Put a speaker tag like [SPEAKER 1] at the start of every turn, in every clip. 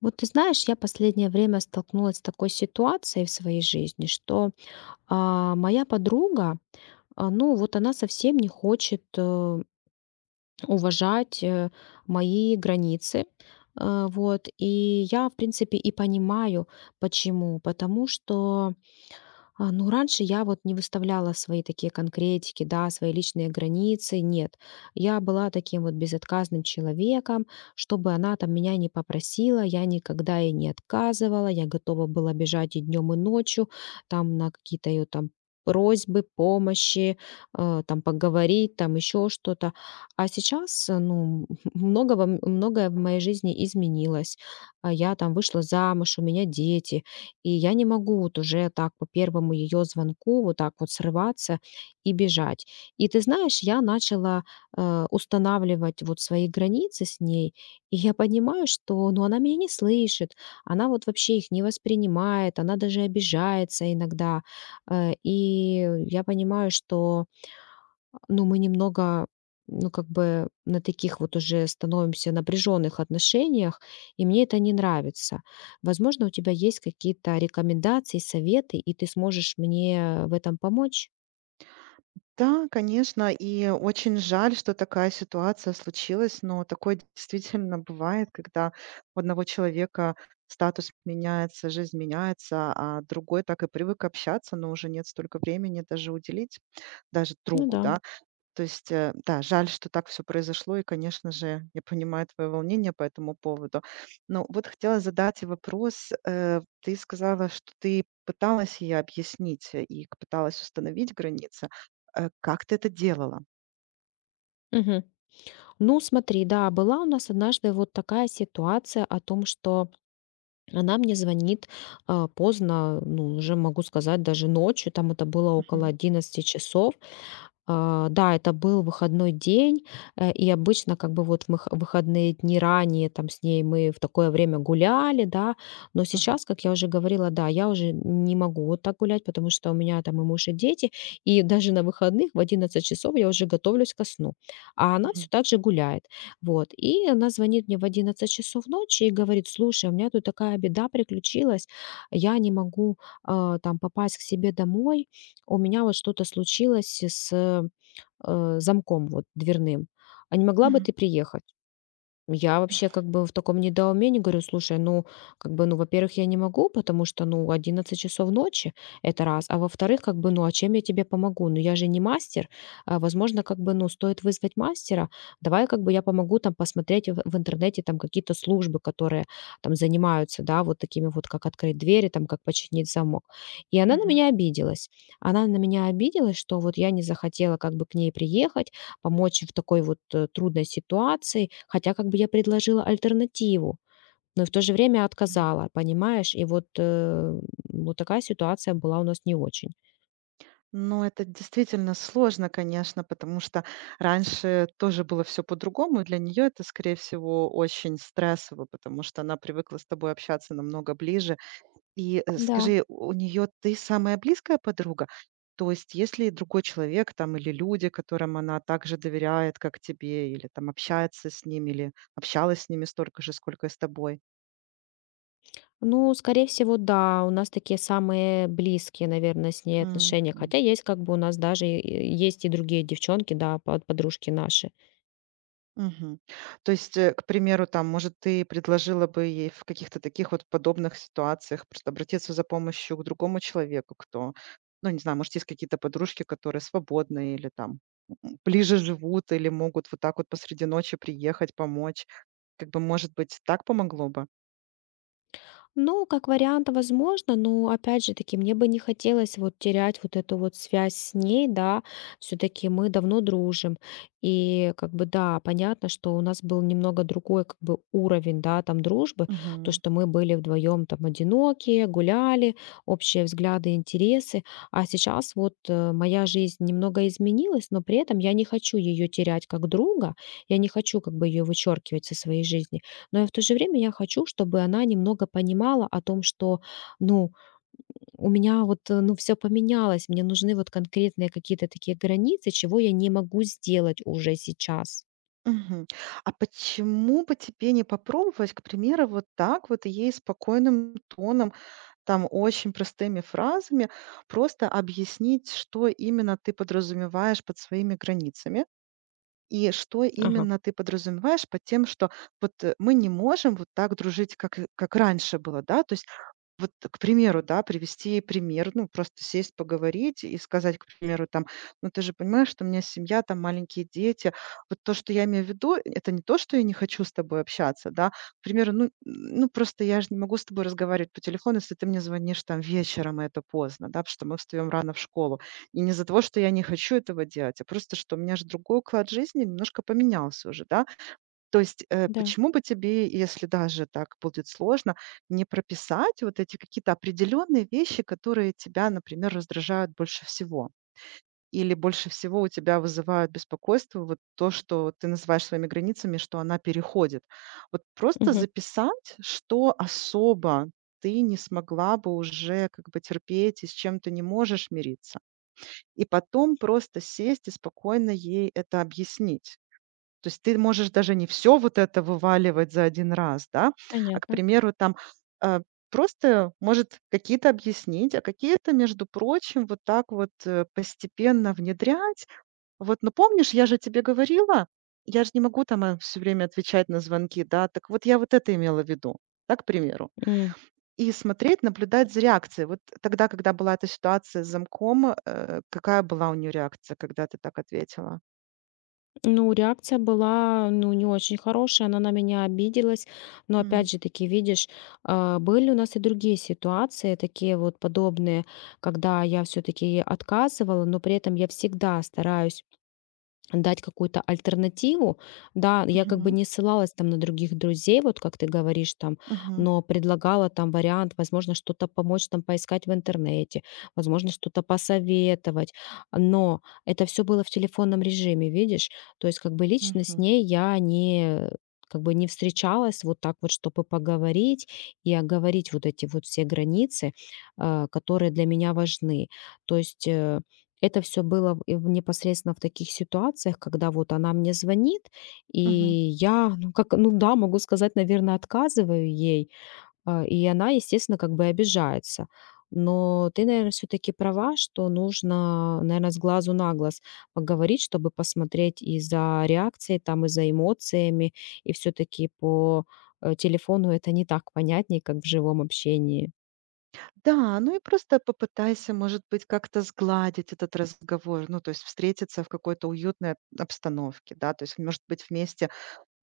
[SPEAKER 1] Вот ты знаешь, я последнее время столкнулась с такой ситуацией в своей жизни, что моя подруга, ну вот она совсем не хочет уважать мои границы. Вот, и я, в принципе, и понимаю, почему. Потому что ну, раньше я вот не выставляла свои такие конкретики, да, свои личные границы, нет. Я была таким вот безотказным человеком, чтобы она там меня не попросила, я никогда ей не отказывала, я готова была бежать и днем, и ночью, там на какие-то ее там просьбы, помощи, там поговорить, там еще что-то. А сейчас, ну, многое в моей жизни изменилось. Я там вышла замуж, у меня дети, и я не могу вот уже так по первому ее звонку вот так вот срываться и бежать. И ты знаешь, я начала устанавливать вот свои границы с ней, и я понимаю, что, ну, она меня не слышит, она вот вообще их не воспринимает, она даже обижается иногда. И я понимаю, что, ну, мы немного, ну, как бы на таких вот уже становимся напряженных отношениях, и мне это не нравится. Возможно, у тебя есть какие-то рекомендации, советы, и ты сможешь мне в этом помочь?
[SPEAKER 2] Да, конечно, и очень жаль, что такая ситуация случилась, но такое действительно бывает, когда у одного человека статус меняется, жизнь меняется, а другой так и привык общаться, но уже нет столько времени даже уделить, даже
[SPEAKER 1] Ну
[SPEAKER 2] другу,
[SPEAKER 1] да.
[SPEAKER 2] да. То есть, да, жаль, что так все произошло, и, конечно же, я понимаю твое волнение по этому поводу. Но вот хотела задать и вопрос. Ты сказала, что ты пыталась ей объяснить, э, и к пыталась установить границы. Как ты это делала?
[SPEAKER 1] Мгм. Ну, смотри, да, была у нас однажды вот такая ситуация о том, что она мне звонит, поздно, ну, уже могу сказать, даже ночью, там это было около
[SPEAKER 2] Мгм,
[SPEAKER 1] 11 часов. Да, это был выходной день, и обычно как бы вот выходные дни ранее там с ней мы в такое время гуляли, да, но
[SPEAKER 2] мгм,
[SPEAKER 1] сейчас, как я уже говорила, да, я уже не могу вот так гулять, потому что у меня там и муж, и дети, и даже на выходных в 11 часов я уже готовлюсь ко сну, а она все
[SPEAKER 2] мгм,
[SPEAKER 1] так же гуляет. Вот, и она звонит мне в 11 часов ночи и говорит: слушай, у меня тут такая беда приключилась, я не могу там попасть к себе домой, у меня вот что-то случилось с замком вот дверным, а не могла бы
[SPEAKER 2] мгм,
[SPEAKER 1] ты приехать? Я вообще как бы в таком недоумении говорю: слушай, ну, как бы, ну, во-первых, я не могу, потому что, ну, 11 часов ночи, это раз, а во-вторых, как бы, ну, а чем я тебе помогу? Ну, я же не мастер, возможно, как бы, ну, стоит вызвать мастера, давай как бы я помогу там посмотреть в интернете там какие-то службы, которые там занимаются, да, вот такими вот, как открыть двери, там, как починить замок. И она на
[SPEAKER 2] мгм,
[SPEAKER 1] меня обиделась. Она на меня обиделась, что вот я не захотела как бы к ней приехать, помочь в такой вот, трудной ситуации, хотя как бы я предложила альтернативу, но и в то же время
[SPEAKER 2] мгм.
[SPEAKER 1] отказала, понимаешь? И вот, вот такая ситуация была у нас не очень.
[SPEAKER 2] Ну, это действительно сложно, конечно, потому что раньше тоже было все по-другому, и для нее это, скорее всего, очень стрессово, потому что она привыкла с тобой общаться намного ближе. И,
[SPEAKER 1] Да,
[SPEAKER 2] скажи, у нее ты самая близкая подруга? То есть если другой человек там или люди, которым она также доверяет, как тебе, или там общается с ними, или общалась с ними столько же, сколько и с тобой?
[SPEAKER 1] ну, скорее всего, да, у нас такие самые близкие, наверное, с ней отношения,
[SPEAKER 2] Мгм.
[SPEAKER 1] хотя есть как бы у нас даже и есть и другие девчонки, да, подружки наши.
[SPEAKER 2] Мгм. То есть, к примеру, там, может, ты предложила бы ей в каких-то таких вот подобных ситуациях просто обратиться за помощью к другому человеку, кто, ну, не знаю, может, есть какие-то подружки, которые свободны или там ближе живут или могут вот так вот посреди ночи приехать, помочь. Как бы, может быть, так помогло бы?
[SPEAKER 1] Ну, как вариант, возможно, но опять же таки, мне бы не хотелось вот терять вот эту вот связь с ней, да, все-таки мы давно дружим, и как бы, да, понятно, что у нас был немного другой как бы уровень, да, там дружбы, то,
[SPEAKER 2] Мгм.
[SPEAKER 1] что мы были вдвоем там одинокие, гуляли, общие взгляды, интересы, а сейчас вот моя жизнь немного изменилась, но при этом я не хочу ее терять как друга, я не хочу как бы ее вычеркивать со своей жизни, но и в то же время я хочу, чтобы она немного понимала о том, что, ну, у меня вот, ну, все поменялось, мне нужны вот конкретные какие-то такие границы, чего я не могу сделать уже сейчас.
[SPEAKER 2] Мгм. А почему бы тебе не попробовать, к примеру, вот так вот ей спокойным тоном, там очень простыми фразами просто объяснить, что именно ты подразумеваешь под своими границами и что
[SPEAKER 1] Ага,
[SPEAKER 2] именно ты подразумеваешь под тем, что вот мы не можем вот так дружить, как, как раньше было, да, то есть вот, к примеру, да, привести пример, ну, просто сесть, поговорить и сказать, к примеру, там, ну, ты же понимаешь, что у меня семья, там, маленькие дети. Вот то, что я имею в виду, это не то, что я не хочу с тобой общаться, да. К примеру, ну просто я же не могу с тобой разговаривать по телефону, если ты мне звонишь там вечером, и это поздно, да, потому что мы встаем рано в школу. И не из-за того, что я не хочу этого делать, а просто, что у меня же другой уклад жизни немножко поменялся уже, да. То есть,
[SPEAKER 1] да.
[SPEAKER 2] почему бы тебе, если даже так будет сложно, не прописать вот эти какие-то определенные вещи, которые тебя, например, раздражают больше всего? Или больше всего у тебя вызывают беспокойство вот то, что ты называешь своими границами, что она переходит. Вот просто
[SPEAKER 1] Мгм.
[SPEAKER 2] записать, что особо ты не смогла бы уже как бы терпеть и с чем ты не можешь мириться. И потом просто сесть и спокойно ей это объяснить. То есть ты можешь даже не все вот это вываливать за один раз, да, а, к
[SPEAKER 1] Понятно.
[SPEAKER 2] примеру, там, э, просто, может, какие-то объяснить, а какие-то, между прочим, вот так вот, постепенно внедрять. Вот, ну, помнишь, я же тебе говорила, я же не могу там, все время отвечать на звонки, да, так вот я вот это имела в виду, да, к примеру.
[SPEAKER 1] М.
[SPEAKER 2] И смотреть, наблюдать за реакцией. Вот тогда, когда была эта ситуация с замком, какая была у нее реакция, когда ты так ответила?
[SPEAKER 1] Ну, реакция была, ну, не очень хорошая, она на меня обиделась. Но
[SPEAKER 2] М.
[SPEAKER 1] опять же таки, видишь, были у нас и другие ситуации, такие вот подобные, когда я все таки отказывала, но при этом я всегда стараюсь дать какую-то альтернативу. Да, я как бы
[SPEAKER 2] Мгм.
[SPEAKER 1] не ссылалась там на других друзей, вот как ты говоришь там,
[SPEAKER 2] Мгм.
[SPEAKER 1] но предлагала там вариант, возможно, что-то помочь там поискать в интернете, возможно, что-то посоветовать. Но это все было в телефонном режиме, видишь? То есть как бы лично с
[SPEAKER 2] Мгм.
[SPEAKER 1] ней я не как бы не встречалась вот так вот, чтобы поговорить и оговорить вот эти вот все границы, которые для меня важны. То есть это все было и в непосредственно в таких ситуациях, когда вот она мне звонит, и
[SPEAKER 2] Мгм.
[SPEAKER 1] я, ну, как, ну да, могу сказать, наверное, отказываю ей, и она, естественно, как бы обижается. Но ты, наверное, все таки права, что нужно, наверное, с глазу на глаз поговорить, чтобы посмотреть и за реакцией, там, и за эмоциями. И все таки по телефону это не так понятнее, как в живом общении.
[SPEAKER 2] Да, ну и просто попытайся, может быть, как-то сгладить этот разговор, ну, то есть встретиться в какой-то уютной обстановке, да, то есть, может быть, в месте,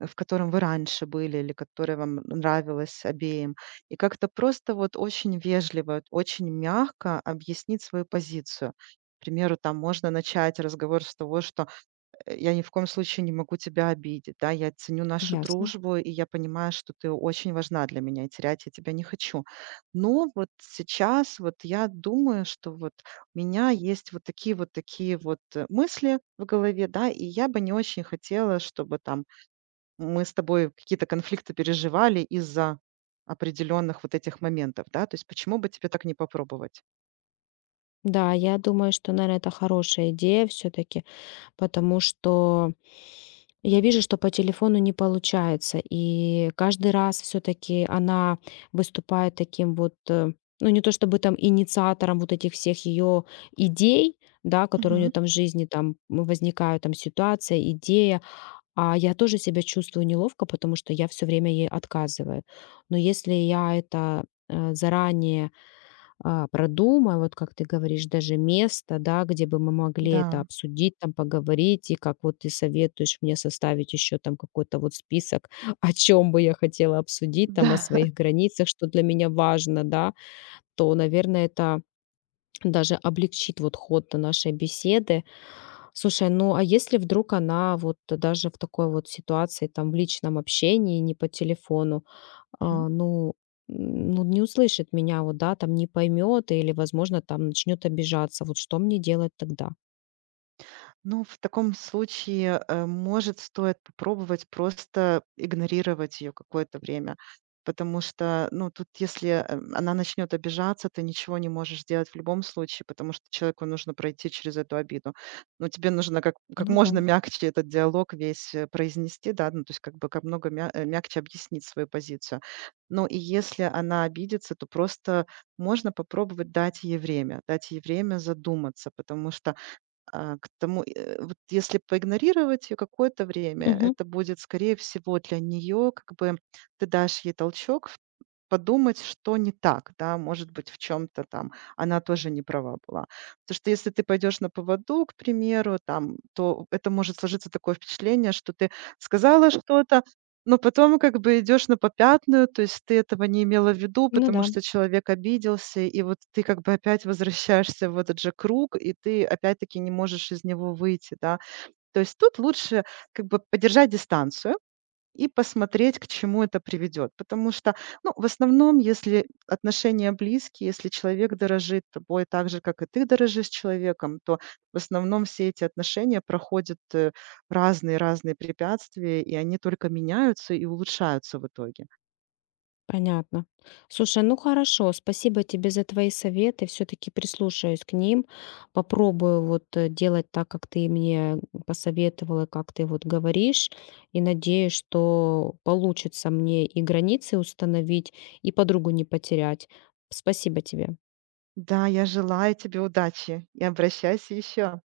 [SPEAKER 2] в котором вы раньше были или которое вам нравилось обеим, и как-то просто вот очень вежливо, вот очень мягко объяснить свою позицию. К примеру, там можно начать разговор с того, что я ни в коем случае не могу тебя обидеть, да, я ценю нашу
[SPEAKER 1] Ясно.
[SPEAKER 2] дружбу, и я понимаю, что ты очень важна для меня, и терять я тебя не хочу. Но вот сейчас вот я думаю, что вот у меня есть вот такие вот мысли в голове, да, и я бы не очень хотела, чтобы там мы с тобой какие-то конфликты переживали из-за определенных вот этих моментов, да, то есть почему бы тебе так не попробовать?
[SPEAKER 1] Да, я думаю, что, наверное, это хорошая идея все таки. Потому что я вижу, что по телефону не получается. И каждый раз все таки она выступает таким вот, ну, не то чтобы там инициатором вот этих всех ее идей, да, которые у нее
[SPEAKER 2] Мгм.
[SPEAKER 1] там в жизни там возникают, там ситуация, идея. А я тоже себя чувствую неловко, потому что я все время ей отказываю. Но если я это, э, заранее продумай, вот как ты говоришь, даже место, да, где бы мы могли
[SPEAKER 2] Да,
[SPEAKER 1] это обсудить, там поговорить, и как вот ты советуешь мне составить еще там какой-то вот список, о чем бы я хотела обсудить, там о
[SPEAKER 2] да.
[SPEAKER 1] своих границах, что для меня важно, да, то, наверное, это даже облегчит вот ход нашей беседы. Слушай, ну а если вдруг она вот даже в такой вот ситуации, там в личном общении, не по телефону, ну, ну, не услышит меня, вот, да, там не поймет или, возможно, там начнет обижаться. Вот что мне делать тогда?
[SPEAKER 2] Ну, в таком случае, может, стоит попробовать просто игнорировать ее какое-то время. Потому что, ну, тут, если она начнет обижаться, ты ничего не можешь сделать в любом случае, потому что человеку нужно пройти через эту обиду. Но тебе нужно как
[SPEAKER 1] Ну да.
[SPEAKER 2] можно мягче этот диалог весь произнести, да, ну, то есть как бы как много мягче объяснить свою позицию. Но и если она обидится, то просто можно попробовать дать ей время задуматься, потому что вот если поигнорировать ее какое-то время,
[SPEAKER 1] Мгм.
[SPEAKER 2] это будет, скорее всего, для нее как бы ты дашь ей толчок в подумать, что не так, да, может быть, в чем то там она тоже не права была. Потому что если ты пойдешь на поводу, к примеру, там, то это может сложиться такое впечатление, что ты сказала что-то, но потом как бы идешь на попятную, то есть ты этого не имела в виду,
[SPEAKER 1] Ну
[SPEAKER 2] потому
[SPEAKER 1] да,
[SPEAKER 2] что человек обиделся, и вот ты как бы опять возвращаешься в этот же круг, и ты опять-таки не можешь из него выйти, да. То есть тут лучше как бы поддержать дистанцию. И посмотреть, к чему это приведет. Потому что, ну, в основном, если отношения близкие, если человек дорожит тобой так же, как и ты дорожишь человеком, то в основном все эти отношения проходят разные-разные препятствия, и они только меняются и улучшаются в итоге.
[SPEAKER 1] понятно. Слушай, ну хорошо, спасибо тебе за твои советы. Все-таки прислушаюсь к ним. Попробую вот делать так, как ты мне посоветовала, как ты вот говоришь. И надеюсь, что получится мне и границы установить, и подругу не потерять. Спасибо тебе.
[SPEAKER 2] Да, я желаю тебе удачи и обращайся еще.